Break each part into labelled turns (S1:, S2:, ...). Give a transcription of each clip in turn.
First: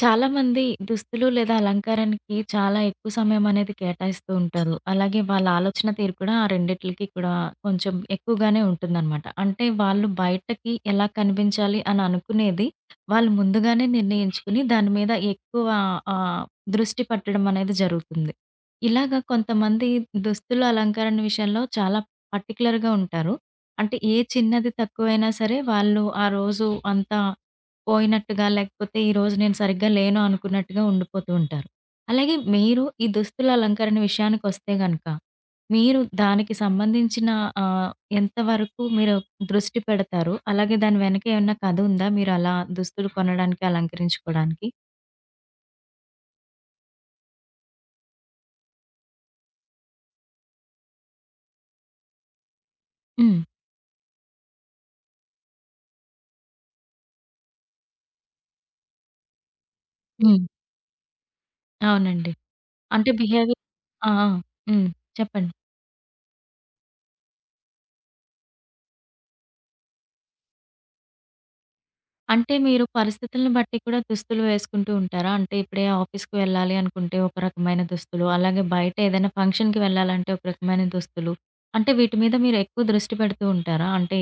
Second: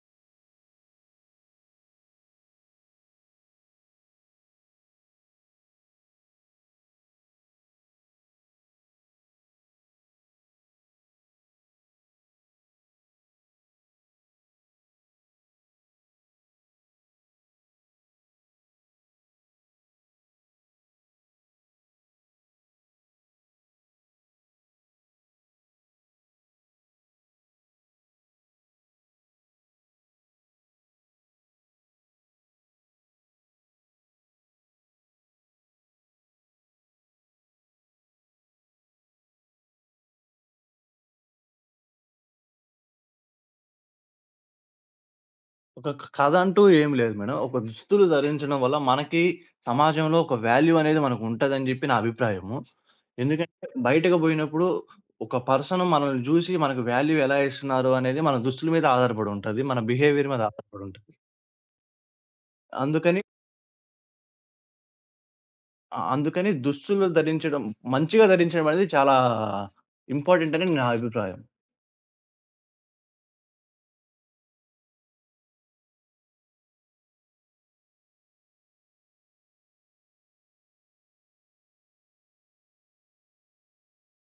S1: చాలామంది దుస్తులు లేదా అలంకారానికి చాలా ఎక్కువ సమయం అనేది కేటాయిస్తూ ఉంటారు. అలాగే వాళ్ళ ఆలోచన తీరు కూడా ఆ రెండిట్లకి కూడా కొంచెం ఎక్కువగానే ఉంటుందనమాట. అంటే వాళ్ళు బయటకి ఎలా కనిపించాలి అని అనుకునేది వాళ్ళు ముందుగానే నిర్ణయించుకుని దాని మీద ఎక్కువ ఆహ్, దృష్టి పెట్టడం అనేది జరుగుతుంది. ఇలాగ కొంతమంది దుస్తులు అలంకరణ విషయంలో చాలా పర్టిక్యులర్‌గా ఉంటారు. అంటే ఏ చిన్నది తక్కువైనా సరే వాళ్ళు ఆ రోజు అంతా పోయినట్టుగా, లేకపోతే ఈరోజు నేను సరిగ్గా లేను అనుకున్నట్టుగా ఉండిపోతూ ఉంటారు. అలాగే మీరు ఈ దుస్తుల అలంకరణ విషయానికొస్తే గనక, మీరు దానికి సంబంధించిన ఆహ్, ఎంతవరకు మీరు దృష్టి పెడతారు? అలాగే దాని వెనక ఏమన్నా కథ ఉందా? మీరు అలా దుస్తులు కొనడానికి, అలంకరించుకోడానికి?
S2: ఒక కథ అంటూ ఏం లేదు మేడం. ఒక దుస్తులు ధరించడం వల్ల మనకి సమాజంలో ఒక వాల్యూ అనేది మనకుంటదని జెప్పి నా అభిప్రాయము.
S1: హ్మ్.
S2: ఎందుకంటే బయటకి బోయినప్పుడు ఒక పర్సన్ మనల్ని జూసి మనకు వాల్యూ ఎలా ఇస్తున్నారు అనేది మన దుస్తుల మీద ఆధారపడి ఉంటది. మన బిహేవియర్ మీద
S1: హ్మ్.
S2: ఆధారపడి ఉంటది.
S1: అవునండి. అంటే
S2: అందుకని
S1: బిహేవియర్. ఆ! ఆ! హ్మ్. చెప్పండి.
S2: ఆ! అందుకని దుస్తులు ధరించడం మంచిగా ధరించడం అనేది చాలా ఇంపార్టెంట్ అని నా అభిప్రాయం.
S1: అంటే మీరు పరిస్థితులను బట్టి కూడా దుస్తులు వేసుకుంటూ ఉంటారా? అంటే ఇప్పుడే ఆఫీస్‌కి వెళ్ళాలి అనుకుంటే ఒక రకమైన దుస్తులు, అలాగే బయట ఏదైనా ఫంక్షన్‌కి వెళ్ళాలంటే ఒక రకమైన దుస్తులు. అంటే వీటి మీద మీరు ఎక్కువ దృష్టి పెడుతూ ఉంటారా? అంటే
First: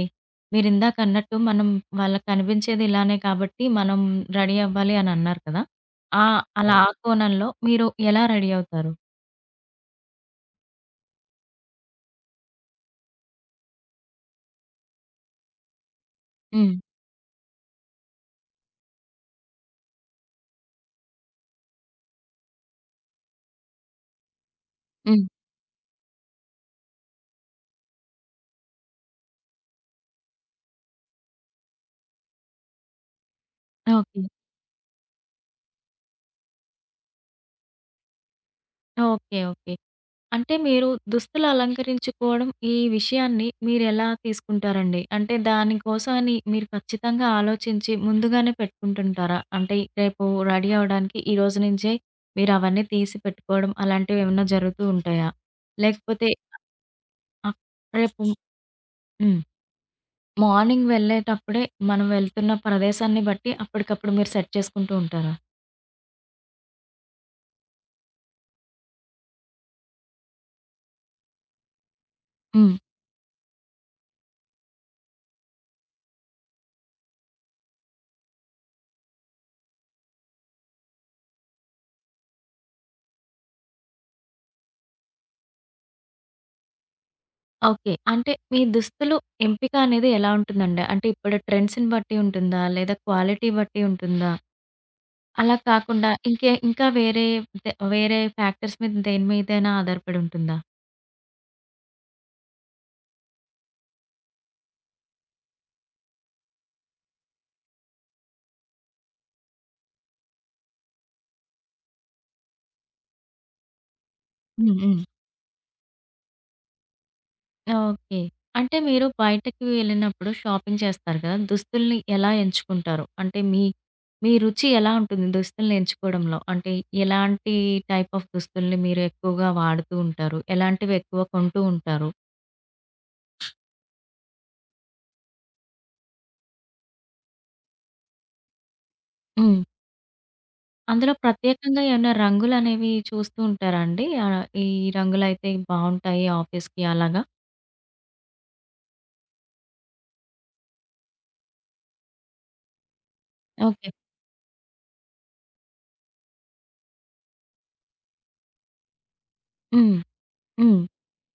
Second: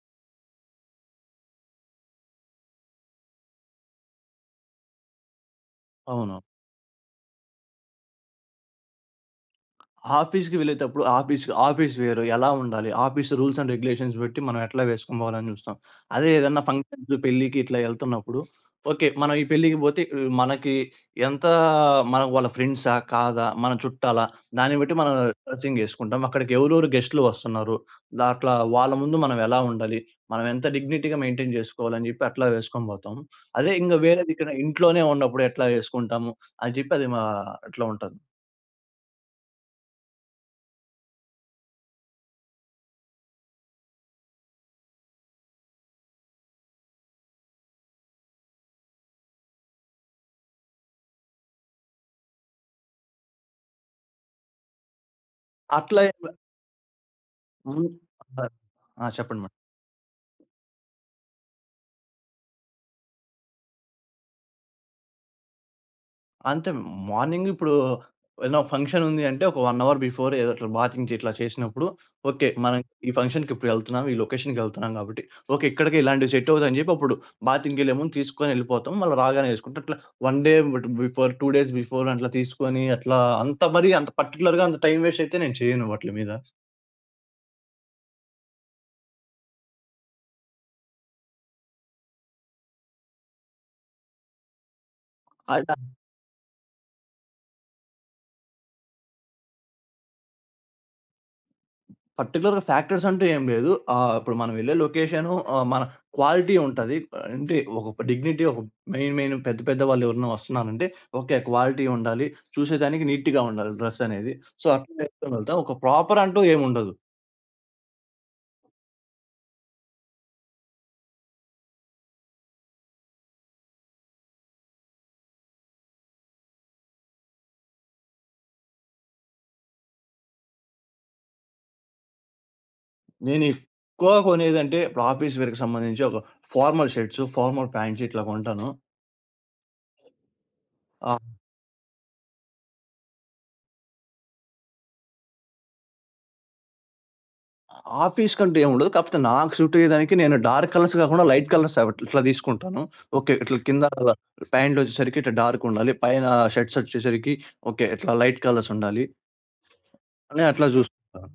S1: మీరిందాక అన్నట్టు మనం వాళ్ళకి కనిపించేది ఇలానే కాబట్టి మనం రెడీ అవ్వాలి అని అన్నారు కదా! ఆ,
S2: అవును.
S1: అలా అవును. ఆ కోణంలో మీరు ఎలా రెడీ అవుతారు?
S2: ఆఫీస్‌కి వెళ్ళేతప్పుడు ఆఫీస్ ఆఫీస్ వేర్ ఎలా ఉండాలి? ఆఫీస్ రూల్స్ అండ్ రెగ్యులేషన్స్ పెట్టి మనం ఎట్లా వేసుకొని పోవాలని చూస్తాం. అదే ఏదన్నా
S1: హ్మ్.
S2: ఫంక్షన్‌కి, పెళ్ళికి ఇట్లా ఎళ్తున్నప్పుడు ఓకే, మనం ఈ పెళ్ళికి పోతే మనకి ఎంత మన వాళ్ళ ఫ్రెండ్సా? కాదా? మన చుట్టాలా? దాన్ని బట్టి మనం
S1: హ్మ్.
S2: డ్రెస్సింగ్ ఏసుకుంటాం. అక్కడికి ఎవరెవరు గెస్ట్‌లు వస్తున్నారు? దాంట్ల వాళ్ళ ముందు మనం ఎలా ఉండాలి? మనం ఎంత డిగ్నిటీగా మెయింటైన్ జేసుకోవాలని జెప్పి అట్లా వేసుకొని పోతాం. అదే ఇంగ
S1: ఓకే.
S2: వేరేదిక్కడ ఇంట్లోనే ఉన్నప్పుడు ఎట్లా ఏసుకుంటాము అని జెప్పి అది మా అట్లా ఉంటది.
S1: ఓకే. ఓకే. అంటే మీరు దుస్తులు అలంకరించుకోవడం ఈ విషయాన్ని మీరెలా తీసుకుంటారండి? అంటే దానికోసం అని మీరు ఖచ్చితంగా ఆలోచించి ముందుగానే పెట్టుకుంటుంటారా? అంటే రేపు రెడీ అవ్వడానికి ఈ రోజు నుంచే మీరవన్నీ తీసి పెట్టుకోవడం అలాంటివేమన్నా జరుగుతూ ఉంటాయా?
S2: అట్లా
S1: లేకపోతే ఆహ్,
S2: హ్మ్.
S1: రేపు
S2: అహా! ఆ! చెప్పండి
S1: హ్మ్.
S2: మేడం.
S1: మార్నింగ్ వెళ్ళేటప్పుడే మనం వెళ్తున్న ప్రదేశాన్ని బట్టి అప్పటికప్పుడు మీరు సెట్ చేసుకుంటూ ఉంటారా?
S2: అంతే మార్నింగ్ ఇప్పుడు ఏదైనా ఫంక్షన్ ఉంది అంటే, ఒక 1 అవర్ బిఫోర్ ఏదో అట్లా బాతింగ్స్ ఇట్లా చేసినప్పుడు, ఓకే,
S1: హ్మ్.
S2: మనం ఈ ఫంక్షన్‌కి ఇప్పుడు ఎళ్తున్నాం. ఈ లొకేషన్‌కి ఎళ్తున్నాం కాబట్టి, ఓకే, ఇక్కడికి ఇలాంటివి సెట్ అవుతాయని చెప్పి అప్పుడు బాతింగ్‌కెళ్ళే ముందు తీసుకొని ఎళ్ళిపోతాం. మళ్ళీ రాగానే ఏసుకుంటాం. అట్లా 1 day but before, 2 days before అట్లా తీసుకొని అట్లా అంత పర్టిక్యులర్‌గా అంత టైమ్ వేస్ట్ అయితే నేను చేయను వాట్లి మీద.
S1: ఓకే. అంటే మీ దుస్తులు ఎంపిక అనేది ఎలా ఉంటుందండి? అంటే ఇప్పుడు ట్రెండ్స్‌ని బట్టి ఉంటుందా? లేదా క్వాలిటీ బట్టి ఉంటుందా? అలా
S2: అలా
S1: కాకుండా ఇంకే ఇంకా వేరే దే వేరే ఫ్యాక్టర్స్ మీద దేని మీదైనా ఆధారపడి ఉంటుందా?
S2: పర్టిక్యులర్‌గా ఫ్యాక్టర్స్ అంటూ ఏం లేదు. ఇప్పుడు మనం వెళ్ళే లొకేషను మన క్వాలిటీ ఉంటది. అంటే ఒక డిగ్నిటీ ఒక మెయిన్, మెయిన్ పెద్ద, పెద్ద వాళ్ళు ఎవరైనా వస్తున్నారంటే ఓకే, క్వాలిటీ ఉండాలి. చూసేదానికి నీట్‌గా ఉండాలి డ్రెస్ అనేది. సో,
S1: హ్మ్.
S2: అట్లా
S1: హ్మ్.
S2: వేసుకొని వెళ్తాం. ఒక ప్రాపర్ అంటూ ఏముండదు.
S1: ఓకే. అంటే మీరు బయటకి వెళ్ళినప్పుడు షాపింగ్ చేస్తారు కదా! దుస్తుల్ని ఎలా ఎంచుకుంటారు? అంటే మీ మీ రుచి ఎలా ఉంటుంది దుస్తుల్ని ఎంచుకోవడంలో? అంటే ఎలాంటి టైప్ ఆఫ్ దుస్తుల్ని మీరు ఎక్కువగా వాడుతూ ఉంటారు? ఎలాంటివి ఎక్కువ కొంటూ ఉంటారు?
S2: నేను ఎక్కువగా కొనేదంటే ఇప్పుడు ఆఫీస్ వేర్‌కి సంబంధించి ఒక ఫార్మల్ షర్ట్స్, ఫార్మల్ ప్యాంట్స్ ఇట్లా కొంటాను.
S1: హ్మ్. అందులో
S2: ఆ!
S1: ప్రత్యేకంగా ఏమన్నా రంగులనేవి చూస్తూ ఉంటారా అండి? ఈ రంగులైతే బావుంటాయి ఆఫీస్‌కి అలాగా?
S2: ఆఫీస్ కంటూ ఏముండదు. కాకపోతే నాకు సూట్ అయ్యేదానికి నేను డార్క్ కలర్స్ గాకుండా లైట్ కలర్స్ అవట్ ఇట్లా తీసుకుంటాను. ఓకే. ఇట్లా కింద
S1: ఓకే.
S2: అలా ప్యాంట్‌లొచ్చేసరికి ఇట్లా డార్క్ ఉండాలి. పైన షర్ట్స్ వచ్చేసరికి ఓకే, ఇట్లా లైట్ కలర్స్ ఉండాలి
S1: హ్మ్.
S2: అని అట్లా
S1: హ్మ్.
S2: చూసుకుంటాను.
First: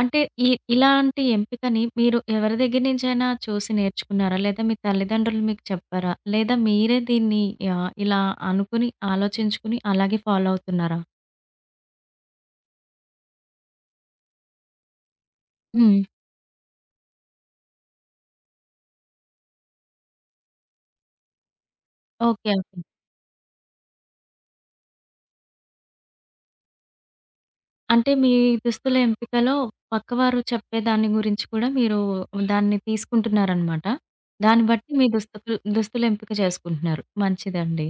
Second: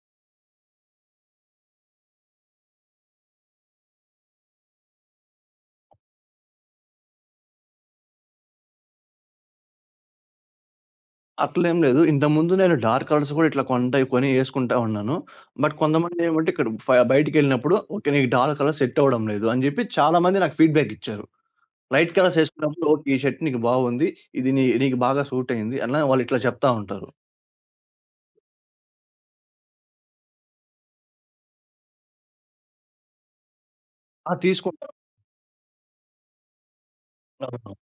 S1: అంటే ఈ ఇలాంటి ఎంపికని మీరు ఎవరి దగ్గర నుంచైనా చూసి నేర్చుకున్నారా? లేదా మీ తల్లిదండ్రులు మీకు చెప్పారా? లేదా మీరే దీన్ని ఇలా అనుకుని, ఆలోచించుకుని అలాగే ఫాలో అవుతున్నారా?
S2: అట్లేం లేదు. ఇంతకుముందు నేను డార్క్ కలర్స్ కూడా ఇట్లా కొని యేసుకుంటా ఉన్నాను. బట్
S1: హ్మ్.
S2: కొంతమంది ఏమంటే ఇక్కడ ఫ బయటికెళ్ళినప్పుడు ఓకే, నీకు డార్క్ కలర్ సెట్ అవ్వడం లేదు అని చెప్పి చాలా మంది నాకు ఫీడ్‌బ్యాక్ ఇచ్చారు. Light colours
S1: okay. ఓకే.
S2: యేసుకున్నప్పుడు ఓకే, ఈ షర్ట్ నీకు బాగుంది. ఇది నీ నీకు బాగా సూట్ అయింది. అలా వాళ్ళు ఇట్లా చెప్తా ఉంటారు.
S1: అంటే మీ దుస్తుల ఎంపికలో పక్కవారు చెప్పే దాని గురించి కూడా మీరు దాన్ని తీసుకుంటున్నారనమాట.
S2: ఆ!
S1: దాన్ని
S2: తీసుకుంటాను.
S1: బట్టి మీ దుస్తుల ఎంపిక చేసుకుంటున్నారు. మంచిదండి.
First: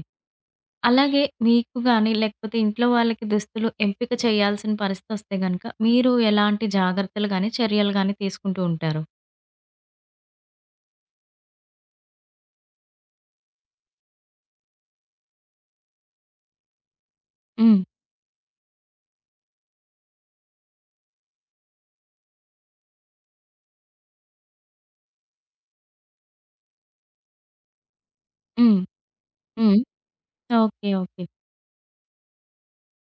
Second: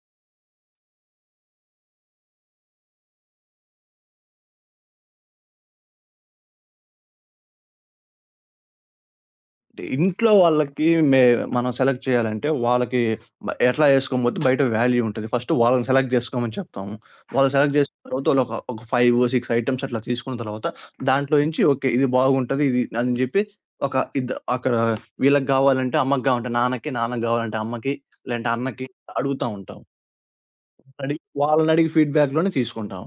S1: అలాగే మీకు గాని లేకపోతే ఇంట్లో వాళ్ళకి దుస్తులు ఎంపిక చేయాల్సిన పరిస్థితొస్తే గనక మీరు ఎలాంటి జాగ్రత్తలు గాని, చర్యలు గాని తీసుకుంటూ ఉంటారు?
S2: ఇంట్లో వాళ్ళకి మే మనం సెలెక్ట్ చేయాలంటే వాళ్ళకి ఎట్లా చేసుకోబోతే బయట వాల్యూ ఉంటది. ఫస్ట్ వాళ్ళని సెలెక్ట్ జేసుకోమని చెప్తాము. వాళ్ళు సెలెక్ట్
S1: హ్మ్.
S2: జేసుకున్న తర్వాత వాళ్ళు ఒక ఒక 5, 6 ఐటెమ్స్ అట్లా తీసుకున్న తర్వాత దాంట్లో నుంచి ఓకే, ఇది బాగుంటది. ఇది అని జెప్పి ఒక ఇద్ద అక్కడ వీళ్ళకి గావాలంటే అమ్మకి, గావాలంటే నాన్నకి, నాన్నకి గావాలంటే అమ్మకి, లేదంటే
S1: హ్మ్.
S2: అన్నకి అడుగుతా
S1: హ్మ్.
S2: ఉంటాం.
S1: ఓకే. ఓకే.
S2: వాళ్ళనడిగి ఫీడ్‌బ్యాక్‌లోనే తీసుకుంటాం.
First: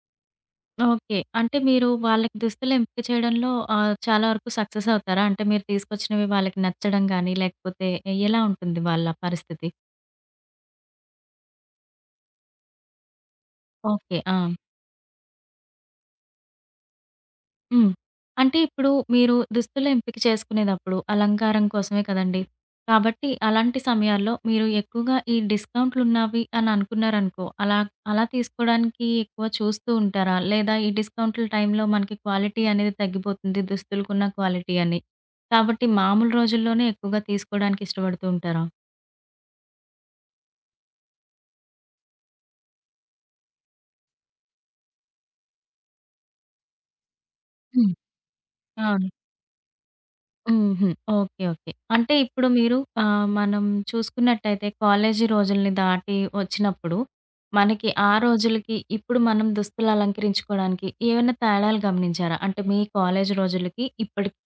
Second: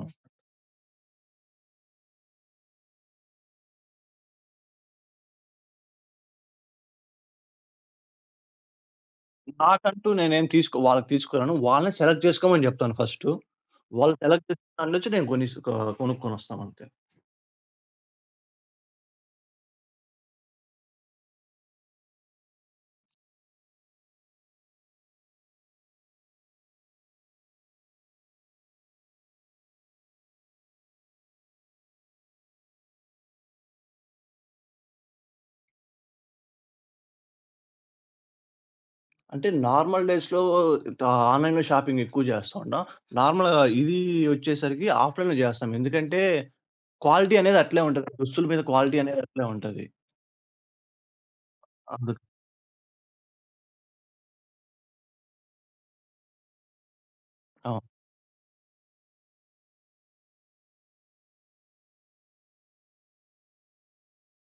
S1: ఓకే. అంటే మీరు వాళ్ళకి దుస్తులు ఎంపిక చేయడంలో చాలా వరకు సక్సెస్ అవుతారా? అంటే మీరు తీసుకొచ్చినవి వాళ్ళకి నచ్చడం గాని, లేకపోతే ఎలా ఉంటుంది వాళ్ళ పరిస్థితి?
S2: నాకంటూ నేనేం తీసుకో వాళ్ళకి తీసుకురాను. వాళ్ళని సెలెక్ట్ చేసుకోమని జెప్తాను ఫస్టు. వాళ్ళు
S1: ఓకే. ఆ!
S2: సెలెక్ట్ చేసిన దాంట్లోంచి నేను గొనిస్ కొ కొనుక్కొనొస్తానంతే.
S1: హ్మ్. అంటే ఇప్పుడు మీరు దుస్తుల ఎంపిక చేసుకునేదప్పుడు అలంకారం కోసమే కదండీ! కాబట్టి అలాంటి సమయాల్లో మీరు ఎక్కువగా ఈ డిస్కౌంట్‌లున్నవి అని అనుకున్నారనుకో, అలా అలా తీసుకోవడానికి ఎక్కువ చూస్తూ ఉంటారా? లేదా ఈ డిస్కౌంట్‌ల టైంలో మనకి క్వాలిటీ అనేది తగ్గిపోతుంది దుస్తులకున్న క్వాలిటీ అని. కాబట్టి మామూలు రోజుల్లోనే ఎక్కువగా తీసుకోవడానికి ఇష్టపడుతూ ఉంటారా?
S2: అంటే నార్మల్ డేస్‌లో దా ఆన్‌లైన్‌లో షాపింగ్ ఎక్కువ జేస్తా ఉంటాం. నార్మల్‌గా ఇది ఒచ్చేసరికి ఆఫ్‌లైన్‌లో జేస్తాం. ఎందుకంటే, క్వాలిటీ అనేది అట్లే
S1: హ్మ్.
S2: ఉంటది. దుస్తుల మీద క్వాలిటీ
S1: అవును.
S2: అనేది అట్లే ఉంటది.
S1: హుహు. ఓకే. ఓకే. అంటే
S2: అందుకు
S1: ఇప్పుడు మీరు మనం చూసుకున్నట్టయితే కాలేజీ రోజుల్ని దాటి వచ్చినప్పుడు,
S2: అవును.
S1: మనకి ఆ రోజులకి, ఇప్పుడు మనం దుస్తులు అలంకరించుకోవడానికి ఏవైనా తేడాలు గమనించారా? అంటే మీ కాలేజీ రోజులకి ఇప్పటికి?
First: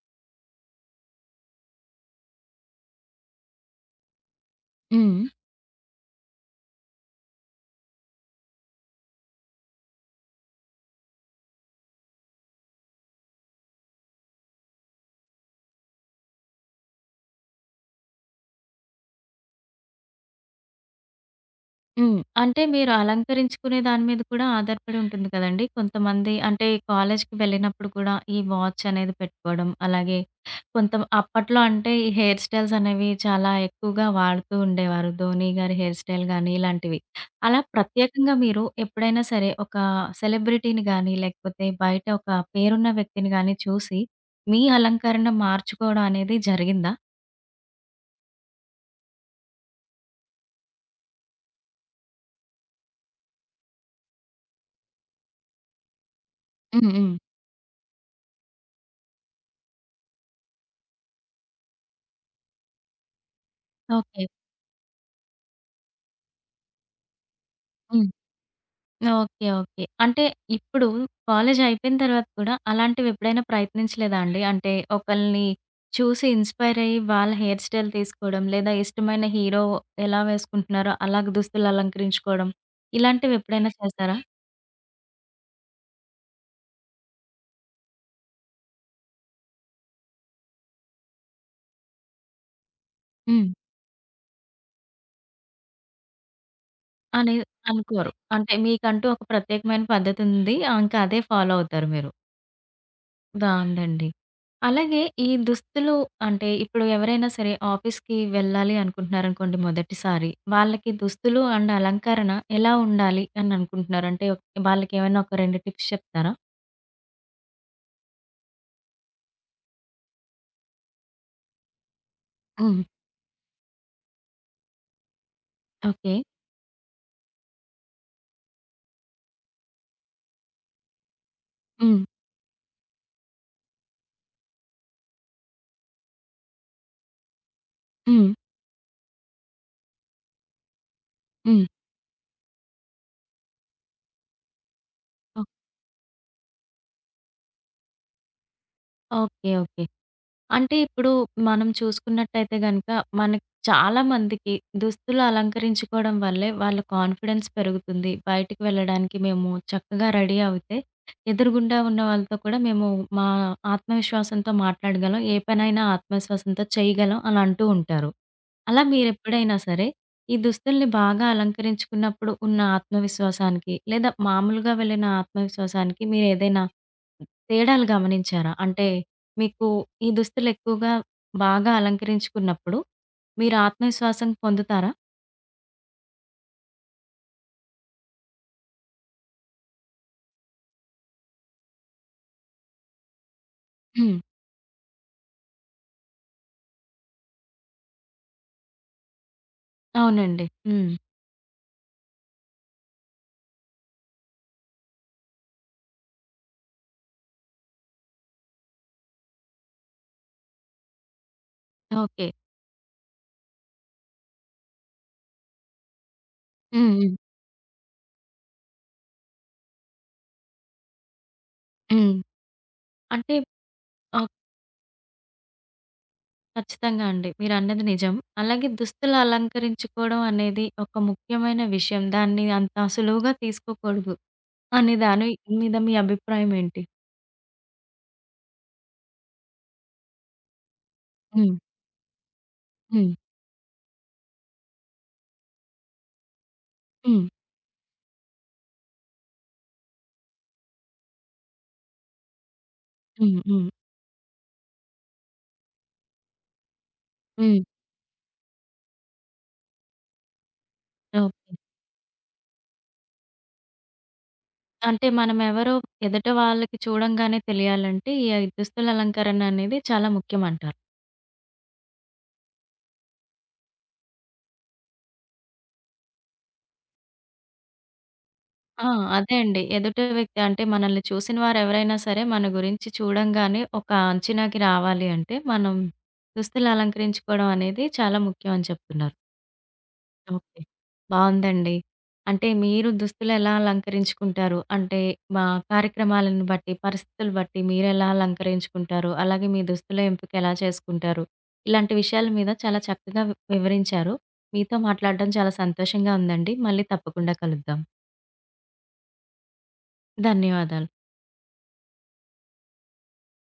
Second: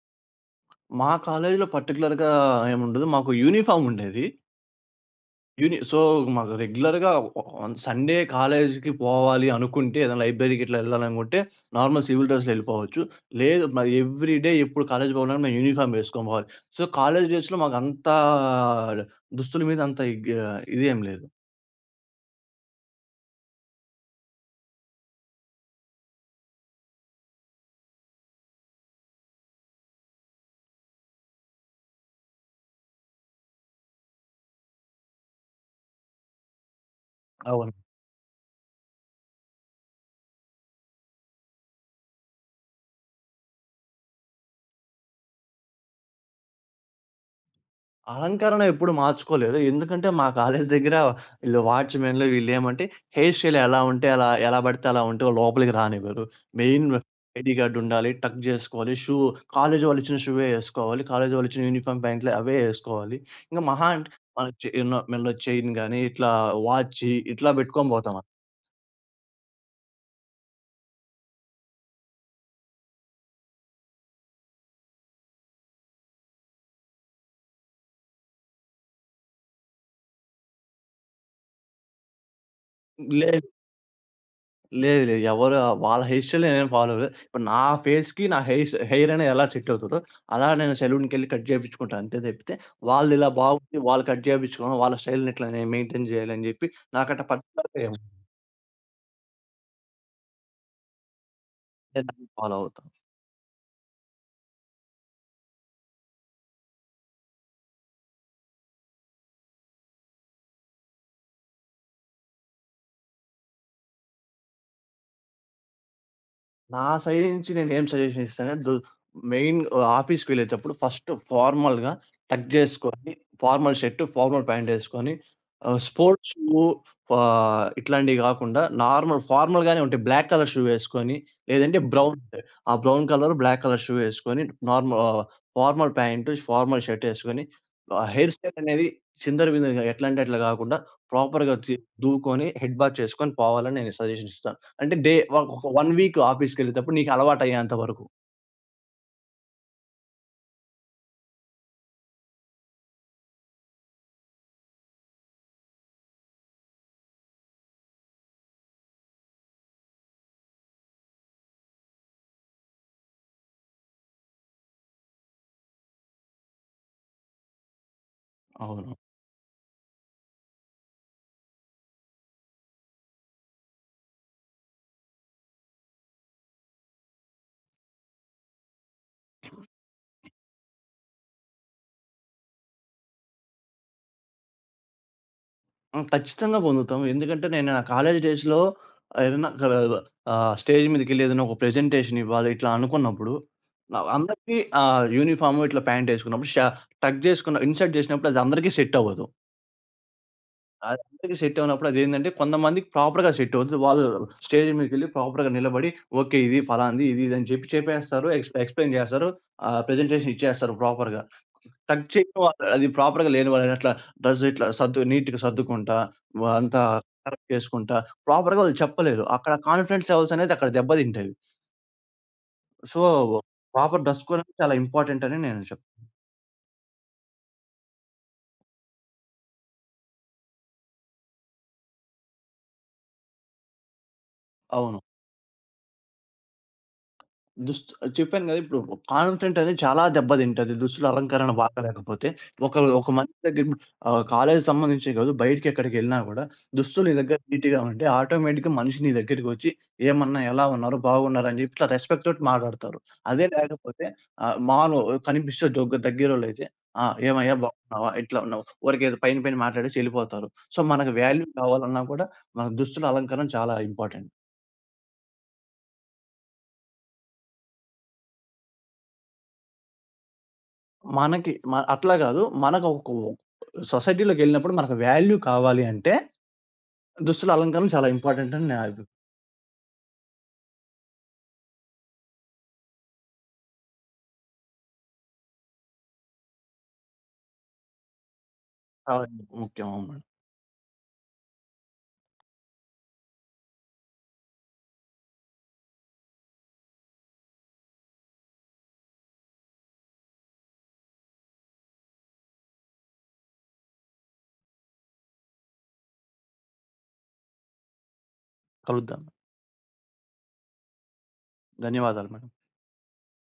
S2: మా కాలేజీలో పర్టిక్యులర్‌గా ఏముండదు. మాకు యూనిఫార్మ్ ఉండేది.
S1: హ్మ్.
S2: సో, మాకు రెగ్యులర్‌గా ఆన్ సండే కాలేజీకి పోవాలి అనుకుంటే, ఏదైనా లైబ్రరీకి ఇట్లా ఎళ్ళాలనుకుంటే, నార్మల్ సివిల్ డ్రెస్‌లో ఎళ్ళిపోవచ్చు. లేదు మరి ఎవ్రీ డే ఎప్పుడు కాలేజీ పోవాలన్నా మేము యూనిఫార్మ్ ఏసుకొని పోవాలి. సో, కాలేజీ డేస్‌లో మాకంతా దుస్తుల మీద అంత ఇగ్ ఇదేం లేదు.
S1: హ్మ్. అంటే మీరు అలంకరించుకునే దాని మీద కూడా ఆధారపడి ఉంటుంది కదండీ! కొంతమంది అంటే కాలేజ్‌కి వెళ్ళినప్పుడు కూడా ఈ వాచ్ అనేది పెట్టుకోవడం, అలాగే కొంత అప్పట్లో అంటే ఈ హెయిర్ స్టైల్స్ అనేవి చాలా ఎక్కువగా వాడుతూ ఉండేవారు. ధోని గారి హెయిర్ స్టైల్ గాని ఇలాంటివి. అలా
S2: అవును.
S1: ప్రత్యేకంగా మీరు ఎప్పుడైనా సరే ఒక సెలబ్రిటీని గాని, లేకపోతే బయట ఒక పేరున్న వ్యక్తిని గాని చూసి మీ అలంకరణ మార్చుకోవడం అనేది జరిగిందా?
S2: అలంకరణ ఎప్పుడు మార్చుకోలేదు. ఎందుకంటే మా కాలేజ్ దగ్గర వీళ్ళు వాచ్‌మెన్‌లు వీళ్ళేమంటే హెయిర్ స్టైల్ ఎలా ఉంటే అలా, ఎలా పడితే అలా ఉంటే లోపలికి రానివ్వరు. మెయిన్
S1: హ్మ్. హ్మ్.
S2: ఐడీ కార్డ్ ఉండాలి. టక్ జేసుకోవాలి. కాలేజీ వాళ్ళు ఇచ్చిన షూవే ఏసుకోవాలి. కాలేజీ వాళ్ళు ఇచ్చిన యూనిఫార్మ్ ప్యాంట్‌లే అవే ఏసుకోవాలి. ఇంక మహా అంటే
S1: ఓకే.
S2: మన చే మెడలో చైన్ గాని, ఇట్లా వాచ్ ఇట్లా బెట్టుకొని
S1: హ్మ్.
S2: బోతాం.
S1: ఓకే. ఓకే. అంటే ఇప్పుడు కాలేజ్ అయిపోయిన తర్వాత కూడా అలాంటివెప్పుడైనా ప్రయత్నించలేదా అండి? అంటే ఒకళ్ళని చూసి ఇన్‌స్పైర్ అయ్యి వాళ్ళ హెయిర్ స్టైల్ తీసుకోవడం, లేదా ఇష్టమైన హీరో ఎలా వేసుకుంటున్నారో అలాగ దుస్తులు అలంకరించుకోవడం,
S2: లే
S1: ఇలాంటివెప్పుడైనా చేశారా?
S2: లేదు. లేదు. వాళ్ళ హెయిర్ స్టైల్ నేనేమి ఫాలో అవ్వలేదు. ఇప్పుడు నా ఫేస్‌కి నా హెయిర్ అనేది ఎలా సెట్ అవుతదో, అలా నేను సెలూన్‌కెళ్ళి కట్ చేపించుకుంటా అంతే తప్పితే, వాళ్ళు ఇలా
S1: హ్మ్.
S2: బాగుంది వాళ్ళు కట్ చేపించుకోవడం, వాళ్ళ స్టైల్‌ని ఇట్లా నేను మెయింటైన్ చేయాలని చెప్పి
S1: అనేది
S2: పర్టిక్యులర్‌గా ఏం
S1: అనుకోరు. అంటే మీకంటూ ఒక ప్రత్యేకమైన పద్ధతుంది. ఆ! ఇంకా అదే ఫాలో అవుతారు మీరు.
S2: నేను ఫాలో అవుతా.
S1: రాందండి. అలాగే ఈ దుస్తులు అంటే ఇప్పుడు ఎవరైనా సరే ఆఫీస్‌కి వెళ్ళాలి అనుకుంటున్నారనుకోండి మొదటిసారి. వాళ్ళకి దుస్తులు అండ్ అలంకరణ ఎలా ఉండాలి అని అనుకుంటున్నారు? అంటే వాళ్ళకేమైనా ఒక 2 టిప్స్ చెప్తారా?
S2: నా సైడ్ నుంచి నేనేం సజెషన్ ఇస్తానంటే మెయిన్ ఆఫీస్‌కెళ్ళేటప్పుడు ఫస్ట్ ఫార్మల్‌గా టక్
S1: హ్మ్.
S2: జేసుకొని, ఫార్మల్ షర్ట్, ఫార్మల్ ప్యాంటేసుకొని
S1: ఓకే.
S2: స్పోర్ట్స్ షూ ఇట్లాంటివి గాకుండా నార్మల్ ఫార్మల్‌గానే ఉంటాయి. బ్లాక్ కలర్ షూ వేసుకొని, లేదంటే
S1: హ్మ్.
S2: బ్రౌన్ ఉంటాయి. ఆ brown colour, black colour shoe వేసుకొని, నార్మల్ ఆహ్, ఫార్మల్ ప్యాంటు, ఫార్మల్ షర్ట్ ఏసుకొని,
S1: హ్మ్.
S2: హెయిర్ స్టైల్ అనేది చిందర బిందరగా ఎట్లా అంటే అట్లా గాకుండా ప్రాపర్‌గా
S1: హ్మ్.
S2: దువ్వుకొని, హెడ్ బాత్ చేసుకొని పోవాలని నేను సజెషన్ ఇస్తాను. అంటే డే ఒక
S1: ఓహ్!
S2: ఒక 1 వీక్ ఆఫీస్‌కెళ్ళేటప్పుడు నీకు అలవాటయ్యేంత వరకు.
S1: ఓకే. ఓకే. అంటే ఇప్పుడు మనం చూసుకున్నట్టయితే గనక, మనకి చాలా మందికి దుస్తులు అలంకరించుకోవడం వల్లే వాళ్ళ కాన్ఫిడెన్స్ పెరుగుతుంది. బయటికి వెళ్ళడానికి మేము చక్కగా రెడీ అవుతే, ఎదురుగుండా ఉన్న వాళ్ళతో కూడా మేము మా ఆత్మవిశ్వాసంతో మాట్లాడగలం. ఏ పనైనా ఆత్మవిశ్వాసంతో చేయగలం అని అంటూ ఉంటారు. అలా
S2: అవును.
S1: మీరెప్పుడైనా సరే, ఈ దుస్తుల్ని బాగా అలంకరించుకున్నప్పుడు ఉన్న ఆత్మవిశ్వాసానికి, లేదా మామూలుగా వెళ్ళిన ఆత్మవిశ్వాసానికి మీరేదైనా తేడాలు గమనించారా? అంటే మీకు ఈ దుస్తులు ఎక్కువగా బాగా అలంకరించుకున్నప్పుడు మీరు ఆత్మవిశ్వాసం పొందుతారా?
S2: హ్మ్. ఖచ్చితంగా పొందుతాం. ఎందుకంటే నేను నా కాలేజీ డేస్‌లో ఏదైనా స్టేజ్ మీదకెళ్ళి ఏదైనా ఒక ప్రెజెంటేషన్ ఇవ్వాలి ఇట్లా అనుకున్నప్పుడు
S1: హ్మ్.
S2: అందరికీ యూనిఫార్మ్ ఇట్లా ప్యాంట్ ఏసుకున్నప్పుడు టక్ చేసుకున్న ఇన్సర్ట్ చేసినప్పుడు అది అందరికీ సెట్ అవ్వదు.
S1: అవునండి. హ్మ్.
S2: అది అందరికీ సెట్ అవ్వనప్పుడు అదేందంటే కొంతమందికి ప్రాపర్‌గా సెట్ అవుతది. వాళ్ళు స్టేజ్ మీదకెళ్ళి ప్రాపర్‌గా నిలబడి ఓకే, ఇది ఫలాంది, ఇది ఇది అని చెప్పి చెప్పేస్తారు. ఎక్స్‌ప్లెయిన్ చేస్తారు. ప్రెజెంటేషన్ ఇచ్చేస్తారు ప్రాపర్‌గా. Touch
S1: okay.
S2: చేయని వాళ్ళు. అది ప్రాపర్‌గా లేని వాళ్ళు అట్లా డ్రెస్ ఇట్లా నీట్‌గా సర్దుకుంటా, అంతా
S1: హ్మ్. హ్మ్.
S2: కరెక్ట్ చేసుకుంటా, ప్రాపర్‌గా వాళ్ళు చెప్పలేరు. అక్కడ కాన్ఫిడెన్స్ లెవెల్స్ అనేది అక్కడ దెబ్బతింటాయి.
S1: హ్మ్.
S2: సో,
S1: అంటే
S2: ప్రాపర్ డ్రెస్
S1: ఆహ్,
S2: కోడ్ అనేది చాలా ఇంపార్టెంట్ అని నేను
S1: ఖచ్చితంగా అండి. మీరన్నది నిజం. అలాగే దుస్తులు అలంకరించుకోవడం అనేది ఒక ముఖ్యమైన విషయం. దాన్ని అంత సులువుగా తీసుకోకూడదు అనే
S2: అవును.
S1: దాని మీద మీ అభిప్రాయం ఏంటి?
S2: చెప్పాను గదా! ఇప్పుడు కాన్ఫిడెంట్ అనేది చాలా దెబ్బతింటది, దుస్తుల అలంకరణ
S1: హ్మ్.
S2: బాగాలేకపోతే. ఒక ఒక
S1: హ్మ్.
S2: మనిషి దగ్గర కాలేజీ సంబంధించే కాదు, బయటికెక్కడికెళ్ళినా గూడా దుస్తులు నీ
S1: హ్మ్.
S2: దగ్గర నీట్‌గా ఉంటే ఆటోమేటిక్‌గా మనిషి నీ దగ్గరికొచ్చి ఏమన్నా ఎలా ఉన్నారు, బాగున్నారా అని చెప్పి ఇట్లా రెస్పెక్ట్ తోటి మాట్లాడతారు.
S1: హ్మ్.
S2: అదే
S1: హ్మ్.
S2: లేకపోతే ఆహ్, మాలు కనిపిస్తే దగ్గరోళ్ళైతే ఆ! ఏమయ్యా బాగున్నావా? ఎట్లా ఉన్నావు? ఊరికేదో పైన పైన మాట్లాడేసి ఎళ్ళిపోతారు. సో, మనకు
S1: హ్మ్.
S2: వాల్యూ కావాలన్నా కూడా మన దుస్తుల అలంకరణ చాలా ఇంపార్టెంట్.
S1: అంటే మనమెవరో ఎదుట వాళ్ళకి చూడంగానే తెలియాలంటే ఈ దుస్తుల అలంకరణ అనేది చాలా ముఖ్యమంటారు.
S2: మనకి మ అట్లా గాదు. మనకు ఒక సొసైటీలోకెళ్ళినప్పుడు మనకు వాల్యూ కావాలి అంటే దుస్తుల అలంకరణ చాలా ఇంపార్టెంట్ అని నా
S1: ఆ!
S2: అభిప్రాయం.
S1: అదే అండి. ఎదుట వ్యక్తి అంటే మనల్ని చూసిన వారెవరైనా సరే మన గురించి చూడంగానే ఒక అంచనాకి రావాలి అంటే మనం దుస్తులు అలంకరించుకోవడం అనేది చాలా ముఖ్యం అని చెప్తున్నారు.
S2: చాలా ముఖ్యం. అవును మేడం.
S1: ఓకే. బావుందండి. అంటే మీరు దుస్తులెలా అలంకరించుకుంటారు? అంటే మా కార్యక్రమాలను బట్టి, పరిస్థితులు బట్టి మీరెలా అలంకరించుకుంటారు? అలాగే మీ దుస్తుల ఎంపిక ఎలా చేసుకుంటారు? ఇలాంటి విషయాల మీద చాలా చక్కగా వివరించారు. మీతో మాట్లాడడం చాలా సంతోషంగా ఉందండి. మళ్ళీ తప్పకుండా కలుద్దాం.
S2: కలుద్దాం.
S1: ధన్యవాదాలు.
S2: ధన్యవాదాలు మేడం.